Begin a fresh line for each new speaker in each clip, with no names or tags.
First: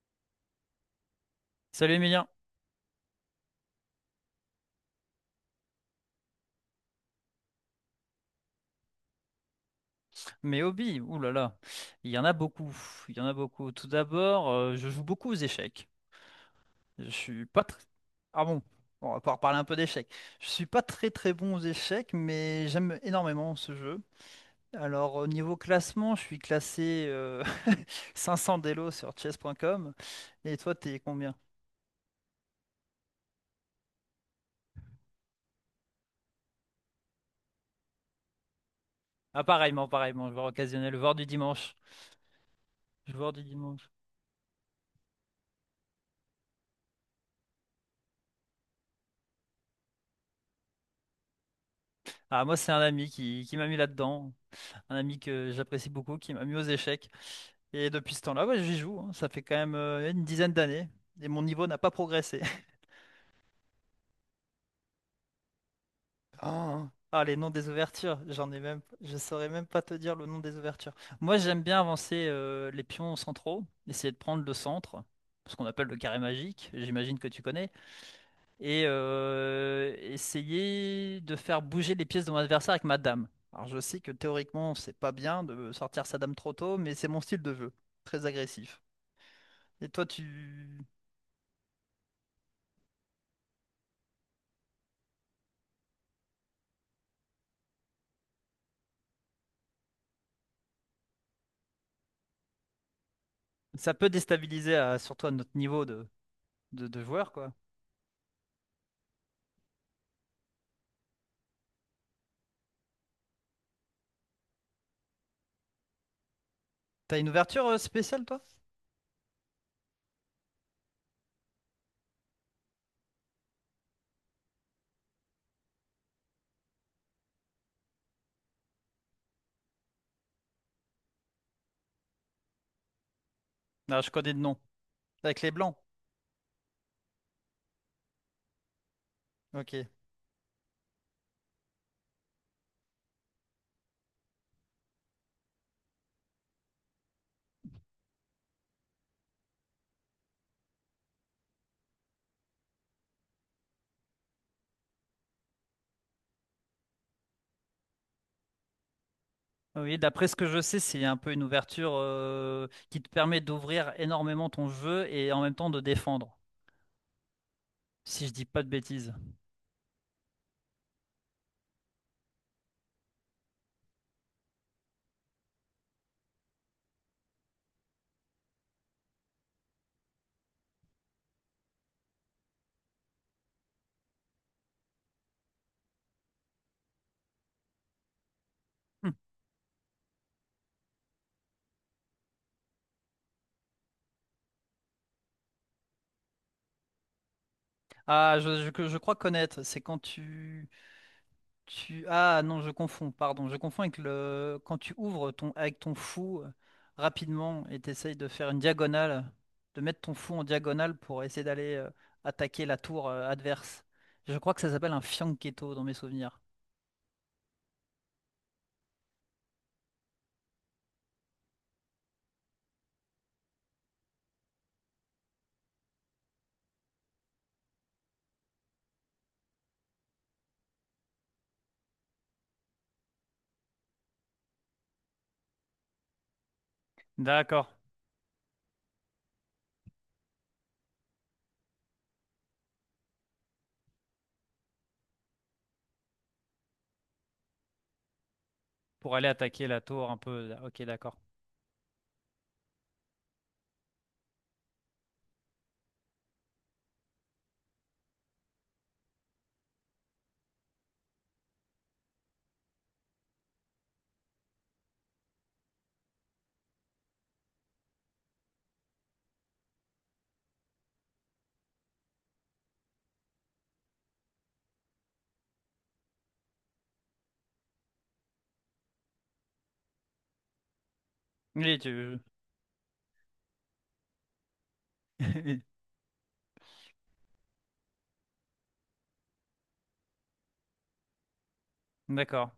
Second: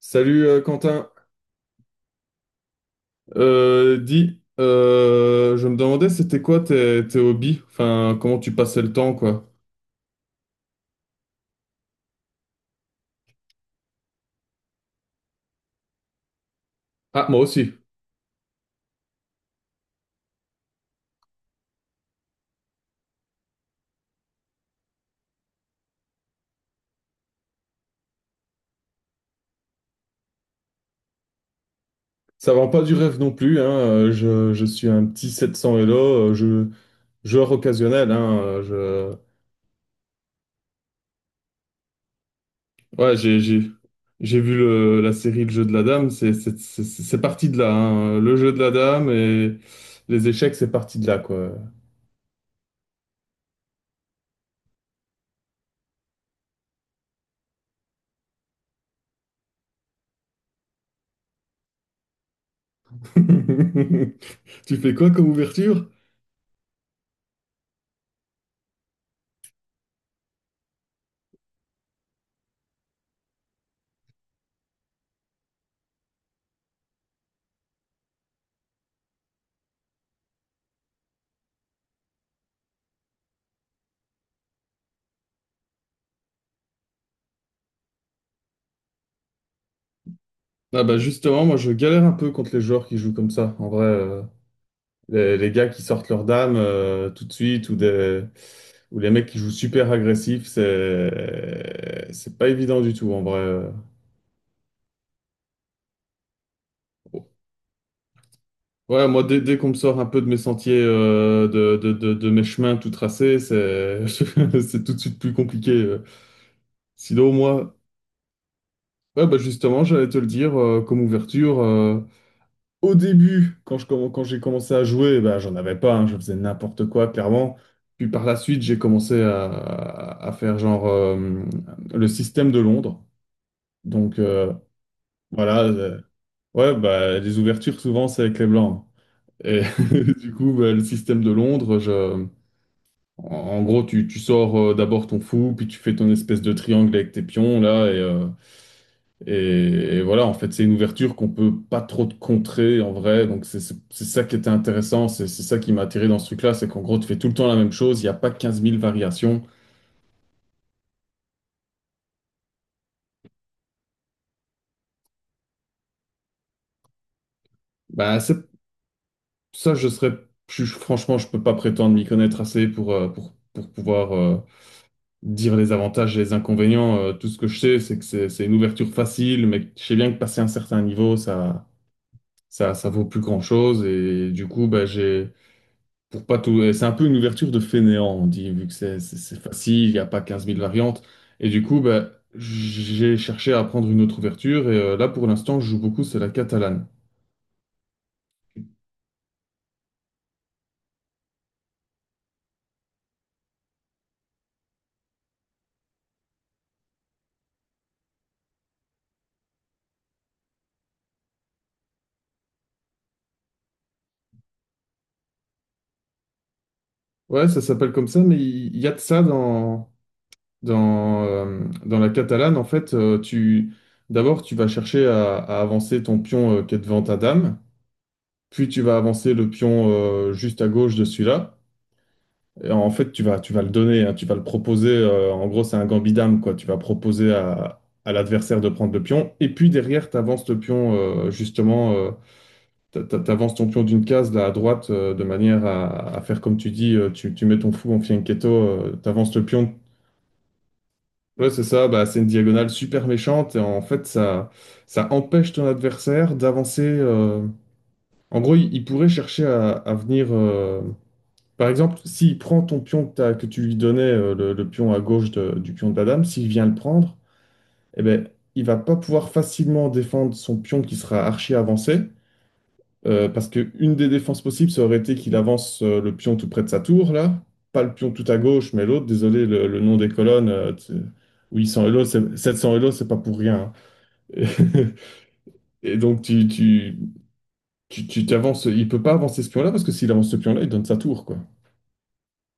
Salut, Quentin.
Salut Emilien,
Dis, je me demandais c'était quoi tes hobbies, enfin comment tu passais le temps quoi.
mes hobbies, ouh là là, il y en a beaucoup, il y en a beaucoup. Tout d'abord, je joue beaucoup aux échecs. Je
Ah moi
suis pas
aussi,
très... Ah bon. Bon, on va pouvoir parler un peu d'échecs. Je suis pas très très bon aux échecs, mais j'aime énormément ce jeu. Alors au niveau classement, je suis classé 500 d'élo sur chess.com. Et toi, t'es combien?
ça vend pas du rêve non plus, hein. Je suis un petit 700 Elo, joueur occasionnel, hein.
Ah pareillement, pareillement, joueur occasionnel, joueur du dimanche.
Ouais,
Joueur
j'ai
du
j'ai
dimanche.
j'ai vu la série Le jeu de la dame, c'est parti de là, hein. Le jeu de la dame et les échecs c'est parti de là quoi.
Ah moi, c'est un ami qui m'a mis là-dedans, un ami que j'apprécie beaucoup, qui m'a mis aux échecs. Et depuis ce temps-là, ouais, j'y joue, hein. Ça fait quand même une dizaine d'années. Et mon niveau n'a pas progressé.
Tu fais quoi comme ouverture?
Ah, Ah, les noms des ouvertures, j'en ai même, je saurais même pas te dire le nom des ouvertures. Moi, j'aime bien avancer les pions centraux, essayer de prendre le centre, ce qu'on appelle le carré magique, j'imagine que tu connais, et essayer de faire bouger les pièces de mon adversaire avec ma dame. Alors, je sais que théoriquement, c'est pas bien de sortir sa dame trop tôt, mais c'est mon style de jeu, très agressif. Et toi, tu
Ah bah justement, moi je galère un peu contre les joueurs qui jouent comme ça. En vrai, les gars qui sortent leur dame tout de suite ou des ou les mecs qui jouent super agressifs, c'est pas évident du tout en vrai.
Ça peut déstabiliser, surtout à notre niveau de joueur, quoi.
Ouais, moi dès qu'on me sort un peu de mes sentiers, de mes chemins tout tracés, c'est c'est tout de suite plus compliqué.
T'as une
Sinon
ouverture
moi,
spéciale, toi?
ouais bah justement, j'allais te le dire, comme ouverture. Au début, quand j'ai commencé à jouer, bah, j'en avais pas, hein, je faisais n'importe quoi, clairement. Puis par la suite, j'ai commencé à faire genre le système de Londres.
Ah je
Donc
connais de
euh,
nom. Avec les
voilà,
blancs.
ouais, bah, les ouvertures souvent c'est avec les blancs. Et
Ok.
du coup, bah, le système de Londres, je... En gros, tu sors d'abord ton fou, puis tu fais ton espèce de triangle avec tes pions là, Et, et voilà, en fait, c'est une ouverture qu'on peut pas trop te contrer en vrai. Donc, c'est ça qui était intéressant. C'est ça qui m'a attiré dans ce truc-là. C'est qu'en gros, tu fais tout le temps la même chose. Il n'y a pas quinze mille variations.
Oui, d'après ce que je sais, c'est un peu une ouverture qui te permet d'ouvrir énormément ton jeu et en même temps de défendre,
Bah,
si je dis pas de bêtises.
ça, je serais. Franchement, je peux pas prétendre m'y connaître assez pour pouvoir dire les avantages et les inconvénients. Tout ce que je sais, c'est que c'est une ouverture facile, mais je sais bien que passer un certain niveau, ça, ça vaut plus grand-chose. Et du coup, bah, j'ai. Pour pas tout... C'est un peu une ouverture de fainéant, on dit, vu que
Hmm.
c'est facile, il n'y a pas quinze mille variantes. Et du coup, ben j'ai cherché à prendre une autre ouverture. Là, pour l'instant, je joue beaucoup, c'est la catalane.
Ah, que je crois connaître, c'est quand tu... Ah non, je confonds, pardon. Je confonds avec le... Quand tu ouvres ton... avec ton fou rapidement et t'essayes de faire une diagonale, de mettre ton fou en diagonale pour essayer d'aller attaquer la tour adverse. Je crois que ça s'appelle un fianchetto dans mes souvenirs.
Ouais, ça s'appelle comme ça, mais il y a de ça dans la catalane. En fait, d'abord, tu vas chercher à avancer ton pion qui est devant ta dame, puis tu vas avancer le pion, juste à gauche de celui-là. Et en fait, tu vas le donner, hein, tu vas le proposer. En gros, c'est un gambit dame, quoi. Tu vas proposer
D'accord.
à l'adversaire de prendre le pion. Et puis derrière, tu avances ton pion d'une case là, à droite, de manière à faire comme tu dis, tu mets ton fou en fianchetto, tu
Pour aller
avances le
attaquer
pion.
la tour un peu. Ok, d'accord.
Ouais, c'est ça, bah, c'est une diagonale super méchante. Et en fait, ça empêche ton adversaire d'avancer. En gros, il pourrait chercher à venir. Par exemple, s'il prend ton pion que tu lui donnais, le pion à gauche du pion de la dame, s'il vient le prendre, eh ben, il va pas pouvoir facilement défendre son pion qui sera archi avancé, parce que une des défenses possibles, ça aurait été qu'il avance le pion tout près de sa tour, là, pas le pion tout à gauche, mais l'autre, désolé, le nom des colonnes,
Oui,
800 Elo,
tu...
700 Elo, c'est pas pour rien, hein. Et donc, tu t'avances, il peut pas avancer ce pion-là, parce que s'il avance ce pion-là, il donne sa tour, quoi.
D'accord.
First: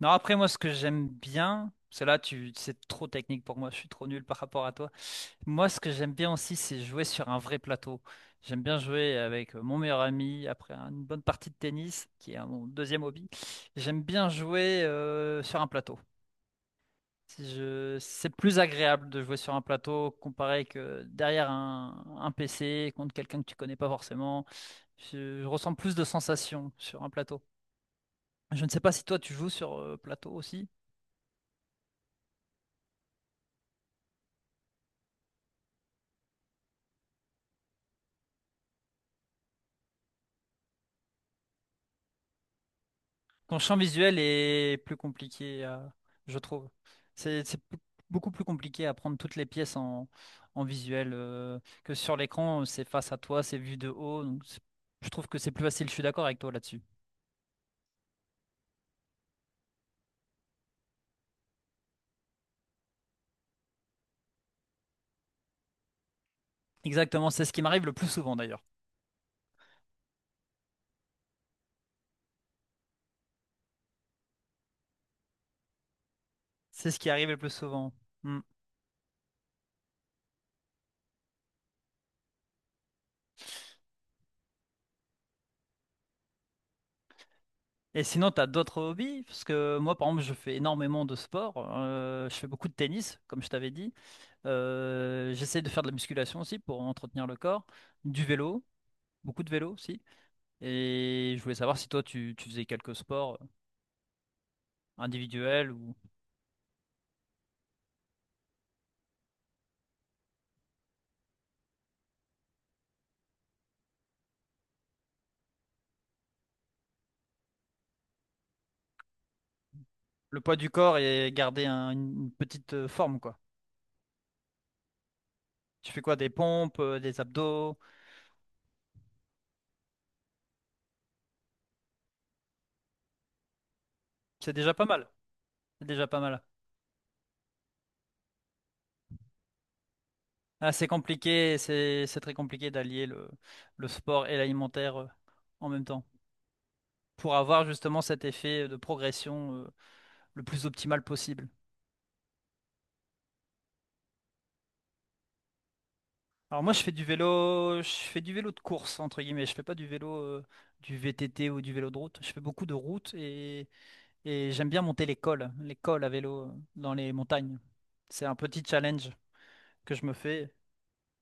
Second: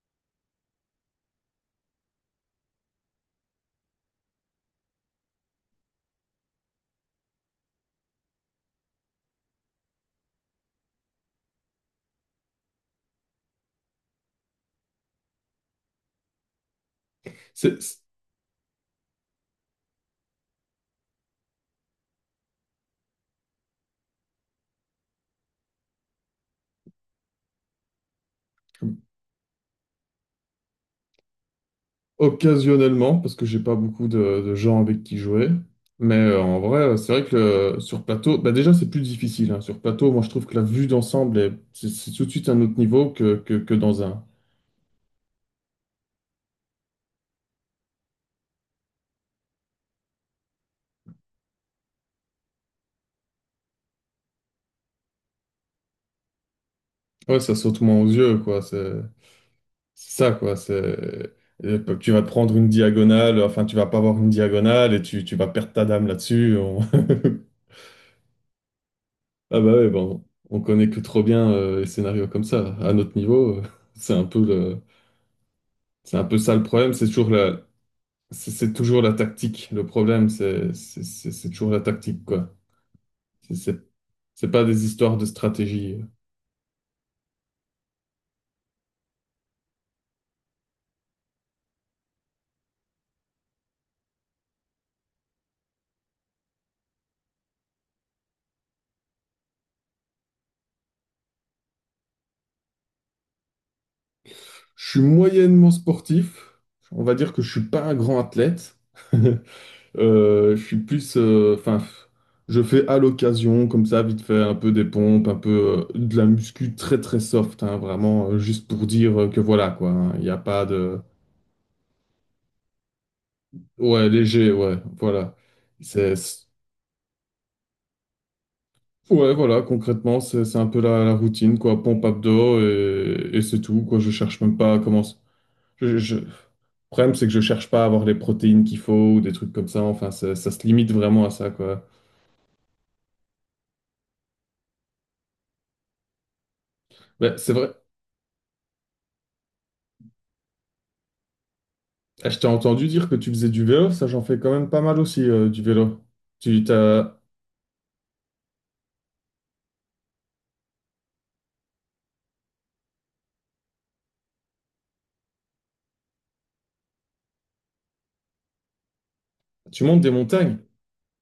Non, après, moi, ce que j'aime bien, parce que là, c'est trop technique pour moi, je suis trop nul par rapport à toi. Moi, ce que j'aime bien aussi, c'est jouer sur un vrai plateau. J'aime bien jouer avec mon meilleur ami après une bonne partie de tennis, qui est mon deuxième hobby. J'aime bien jouer sur un plateau. Si
C'est,
je- C'est plus agréable de jouer sur un plateau comparé que derrière un PC contre quelqu'un que tu connais pas forcément. Je ressens plus de sensations sur un plateau. Je ne sais pas si toi tu joues sur plateau aussi.
Occasionnellement, parce que j'ai pas beaucoup de gens avec qui jouer. Mais en vrai, c'est vrai que sur plateau, bah déjà c'est plus difficile, hein. Sur plateau, moi je trouve que la vue d'ensemble est c'est tout de suite un autre niveau
Ton
que
champ
dans
visuel
un.
est plus compliqué, je trouve. C'est beaucoup plus compliqué à prendre toutes les pièces en visuel que sur l'écran, c'est face à toi, c'est vu de haut. Je trouve que c'est plus facile, je suis d'accord avec toi là-dessus.
Ouais, ça saute moins aux yeux, quoi. C'est ça, quoi. Tu vas te prendre une diagonale, enfin tu vas pas avoir une diagonale et tu vas perdre ta dame là-dessus.
Exactement, c'est ce qui m'arrive le plus souvent d'ailleurs.
Ah bah ouais, bon, on connaît que trop bien les scénarios comme ça. À notre niveau, c'est un peu le. C'est un peu ça le
C'est
problème,
ce
c'est
qui
toujours
arrive le plus souvent. Mm.
c'est toujours la tactique. Le problème, c'est toujours la tactique, quoi. C'est c'est- c'est pas des histoires de stratégie.
Et sinon, tu as d'autres hobbies? Parce que moi, par exemple, je fais énormément de sport. Je fais beaucoup de tennis, comme je t'avais dit. J'essaie de faire de la musculation aussi pour entretenir le corps. Du vélo, beaucoup de vélo aussi. Et je voulais savoir si toi, tu faisais quelques sports
Je suis
individuels
moyennement
ou
sportif. On va dire que je suis pas un grand athlète. Je suis plus, enfin, je fais à l'occasion, comme ça, vite fait, un peu des pompes, un peu de la muscu très très soft, hein, vraiment, juste pour dire que voilà, quoi, hein. Il n'y a
le poids
pas
du corps
de,
et garder une petite forme, quoi.
ouais, léger, ouais, voilà.
Tu fais
C'est
quoi? Des pompes, des abdos?
Ouais, voilà, concrètement, c'est un peu la routine, quoi. Pompe abdos et c'est tout, quoi. Je cherche
C'est
même pas
déjà
à
pas
comment.
mal. C'est déjà pas
Le
mal.
problème, c'est que je cherche pas à avoir les protéines qu'il faut ou des trucs comme ça. Enfin, ça se
Ah, c'est
limite vraiment à ça,
compliqué,
quoi.
c'est très compliqué d'allier le sport et l'alimentaire en même temps pour
Ouais, c'est
avoir
vrai.
justement cet effet de progression le plus optimal possible.
Eh, je t'ai entendu dire que tu faisais du vélo. Ça, j'en fais quand même pas mal aussi, du vélo. Tu
Alors moi, je fais du
t'as...
vélo, je fais du vélo de course, entre guillemets. Je fais pas du vélo, du VTT ou du vélo de route. Je fais beaucoup de route et j'aime bien monter les cols à vélo dans les montagnes. C'est un petit challenge
Tu
que
montes
je
des
me fais.
montagnes.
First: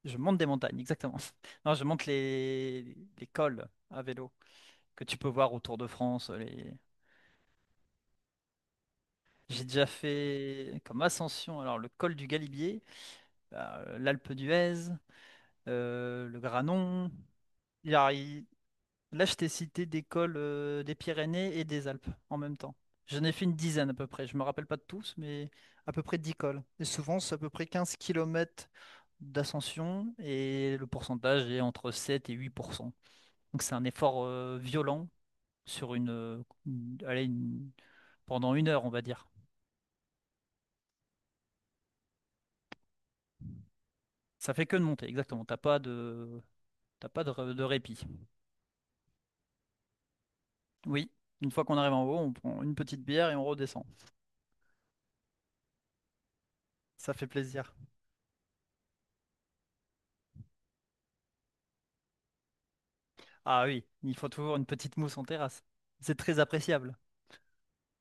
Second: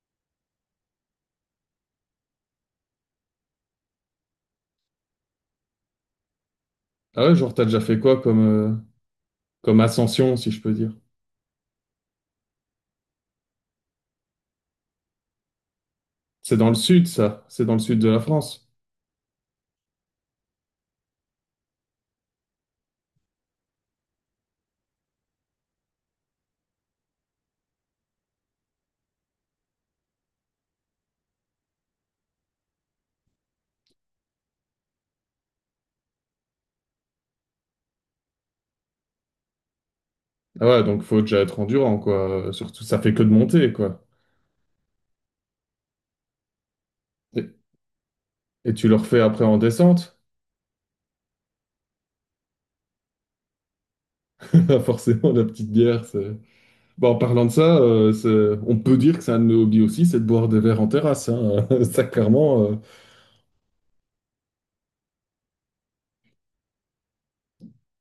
Je monte des montagnes, exactement. Non, je monte les cols à vélo que tu peux voir autour de France. Les...
Ah ouais, genre, t'as déjà fait quoi
J'ai
comme
déjà
ascension, si je peux
fait
dire?
comme ascension, alors le col du Galibier, l'Alpe d'Huez, le
C'est dans le sud,
Granon.
ça. C'est dans le
Il y
sud de
a-
la France.
Là, je t'ai cité des cols des Pyrénées et des Alpes en même temps. J'en ai fait une dizaine à peu près. Je me rappelle pas de tous, mais à peu près 10 cols. Et souvent, c'est à peu près 15 kilomètres d'ascension et le pourcentage est entre 7 et 8%. Donc c'est un effort violent sur pendant une heure, on va dire.
Ah ouais, donc faut déjà être endurant, quoi. Surtout, ça fait que de monter, quoi.
Ça fait que de monter, exactement. T'as pas de répit.
Et tu le refais après en descente?
Oui, une fois qu'on arrive en haut, on prend une petite bière et on redescend.
Forcément, la petite bière, c'est... Bon,
Ça
en
fait
parlant de
plaisir.
ça, on peut dire que c'est un de nos hobbies aussi, c'est de boire des verres en terrasse, hein. Ça, clairement,
Ah oui, il faut toujours une petite mousse en terrasse. C'est très appréciable.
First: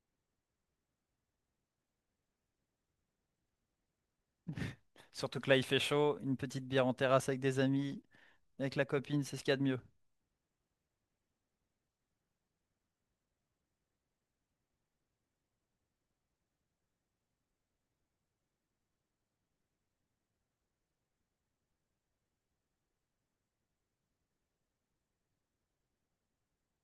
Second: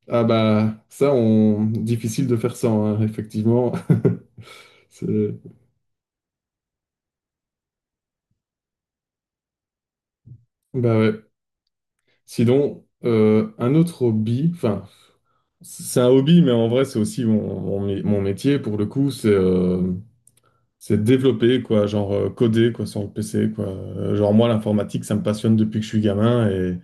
ah bah, ça, on... difficile de faire ça, hein, effectivement. C'est-
Surtout que là, il fait chaud, une petite bière en terrasse avec des amis, avec la copine, c'est ce qu'il y a de mieux.
Bah ouais. Sinon, un autre hobby, enfin, c'est un hobby, mais en vrai, c'est aussi mon métier, pour le coup, c'est... C'est développer, quoi, genre coder, quoi, sur le PC, quoi. Genre moi, l'informatique, ça me passionne depuis que je suis gamin et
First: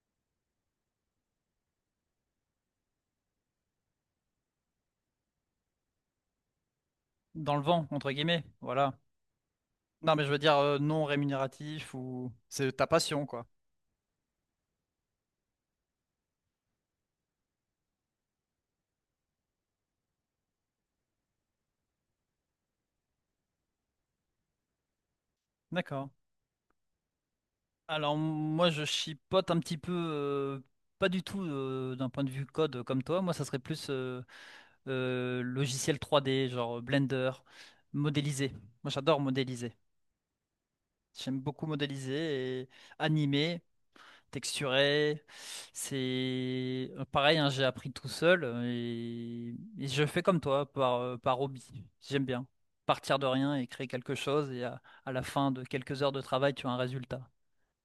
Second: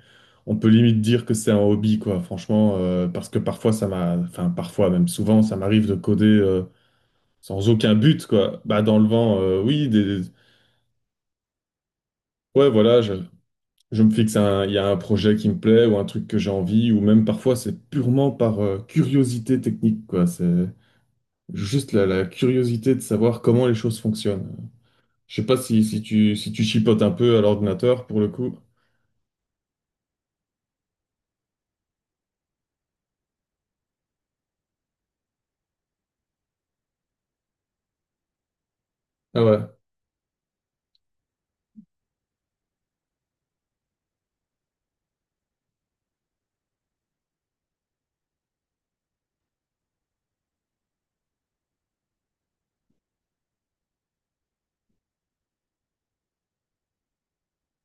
on peut limite dire que c'est un hobby, quoi, franchement, parce que parfois, enfin, parfois, même souvent, ça m'arrive de coder
Dans le
sans
vent,
aucun
entre
but,
guillemets,
quoi. Bah, dans
voilà.
le vent, oui,
Non,
des...
mais je veux dire non rémunératif ou
Ouais,
c'est ta
voilà,
passion, quoi.
je me fixe un, il y a un projet qui me plaît ou un truc que j'ai envie, ou même parfois, c'est purement par curiosité technique, quoi. C'est juste la curiosité de savoir comment les choses fonctionnent. Je sais pas
D'accord.
si tu chipotes un peu à l'ordinateur
Alors
pour le coup.
moi, je chipote un petit peu, pas du tout d'un point de vue code comme toi. Moi, ça serait plus logiciel 3D, genre Blender, modéliser. Moi, j'adore
Ah ouais.
modéliser. J'aime beaucoup modéliser et animer. Texturé. C'est pareil, hein, j'ai appris tout seul et je fais comme toi, par hobby. J'aime bien partir de rien et créer quelque chose et à la fin de quelques heures de travail, tu as un résultat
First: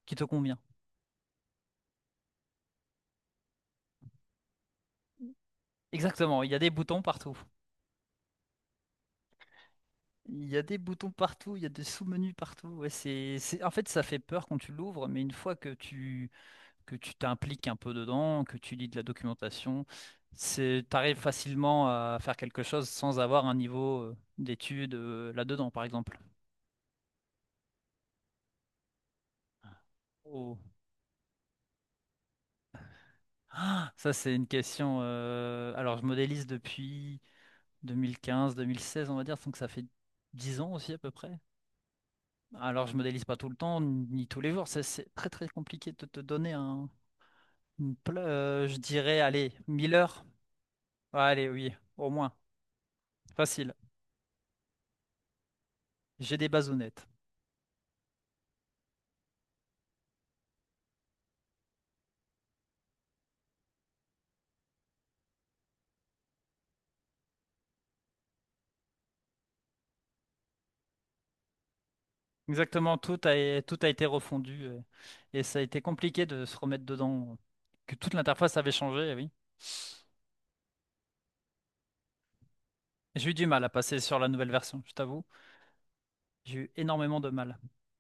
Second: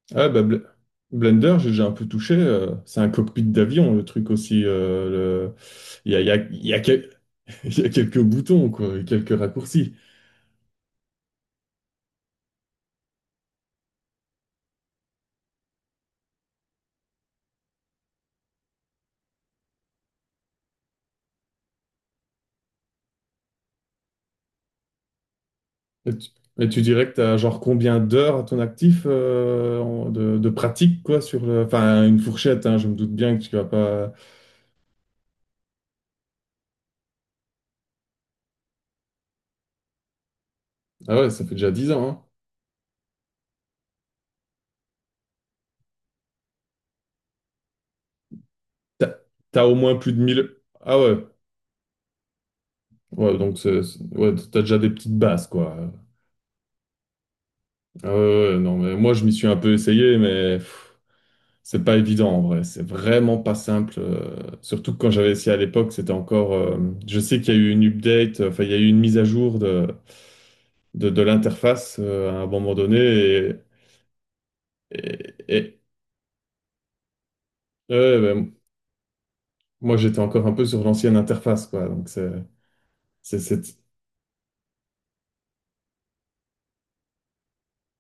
qui te
Ah bah
convient.
Blender, j'ai déjà un peu touché. C'est un cockpit d'avion, le truc aussi. le- Il y a, il y a,
Exactement, il y a
il
des
y a
boutons
quel-
partout.
Il y a quelques boutons, quoi, et quelques raccourcis.
Il y a des boutons partout, il y a des sous-menus partout. Ouais, En fait, ça fait peur quand tu l'ouvres, mais une fois que que tu t'impliques un peu dedans, que tu lis de la documentation, t'arrives facilement à faire quelque chose sans avoir un niveau d'études là-dedans, par
Et
exemple.
tu, et tu dirais que tu as genre combien d'heures à ton actif de
Oh.
pratique, quoi, sur le... Enfin, une fourchette, hein, je me doute bien que tu vas
Ah,
pas...
ça, c'est une question. Alors, je modélise depuis 2015-2016, on va dire, donc ça fait 10 ans aussi à peu
Ah ouais,
près.
ça fait déjà 10 ans, hein.
Alors, je modélise pas tout le temps, ni tous les jours. Ça, c'est très très compliqué de te donner je
T'as,
dirais, allez,
T'as au
1000
moins plus de
heures.
1000. Ah ouais,
Ouais, allez, oui, au moins,
ouais, donc
facile.
ouais, t'as déjà des petites bases, quoi.
J'ai des bases honnêtes.
Ah ouais, ouais, non, mais moi je m'y suis un peu essayé, mais pff, c'est pas évident en vrai. C'est vraiment pas simple. Surtout que quand j'avais essayé à l'époque, c'était encore. Je sais qu'il y a eu une update, enfin il y a eu une mise à jour de l'interface à un moment donné.
Exactement, tout a, tout a été refondu
Et,
et ça a
et-
été compliqué de se remettre dedans, que toute
ouais, ben,
l'interface avait changé, eh oui.
moi j'étais encore un peu sur l'ancienne interface, quoi. Donc
J'ai eu du mal à
c'est-
passer sur la nouvelle version, je t'avoue. J'ai eu énormément de mal.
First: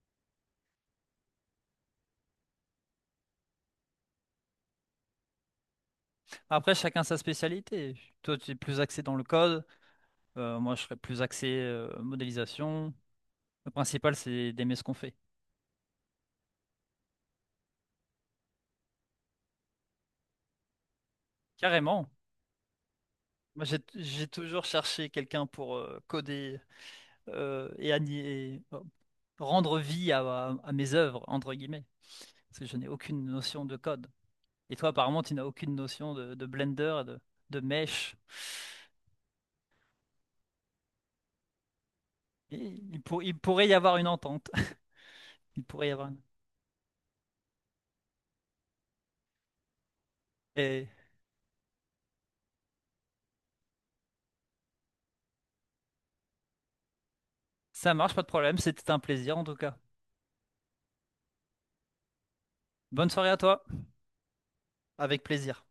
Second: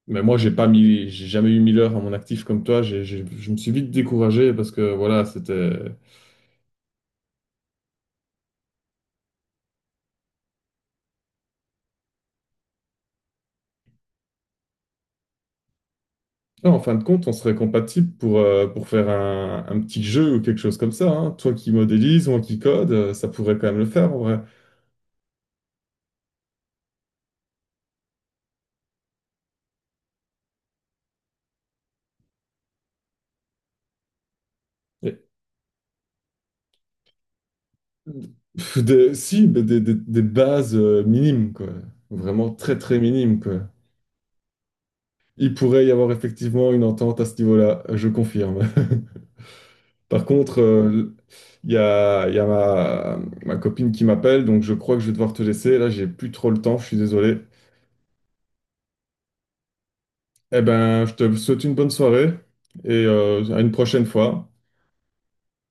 Mais moi j'ai pas mis, j'ai jamais eu 1000 heures à mon actif comme toi. Je me suis vite découragé parce que voilà, c'était.
Après, chacun sa spécialité. Toi, tu es plus axé dans le code, moi, je serais plus axé modélisation. Le principal, c'est d'aimer ce qu'on fait.
Là, en fin de compte, on serait compatible pour faire un petit jeu ou quelque chose comme ça, hein. Toi qui
Carrément.
modélise, moi qui code, ça pourrait
Moi,
quand même
j'ai
le faire en
j'ai
vrai.
toujours cherché quelqu'un pour coder et rendre vie à mes œuvres, entre guillemets, parce que je n'ai aucune notion de code. Et toi, apparemment,
Et-
tu n'as aucune notion de Blender, de mesh.
Pff, si, mais des bases minimes, quoi. Vraiment
Et
très très
il
minimes, quoi.
pourrait y avoir une entente.
Il
Il
pourrait
pourrait
y
y avoir
avoir
une...
effectivement une entente à ce niveau-là, je confirme. Par contre,
Et
il y a ma, ma copine qui m'appelle, donc je crois que je vais devoir te laisser. Là, j'ai plus trop le temps, je suis désolé.
ça marche, pas de problème. C'était un plaisir en tout cas.
Eh ben, je te souhaite une bonne soirée et
Bonne soirée à
euh, à
toi.
une prochaine fois.
Avec plaisir.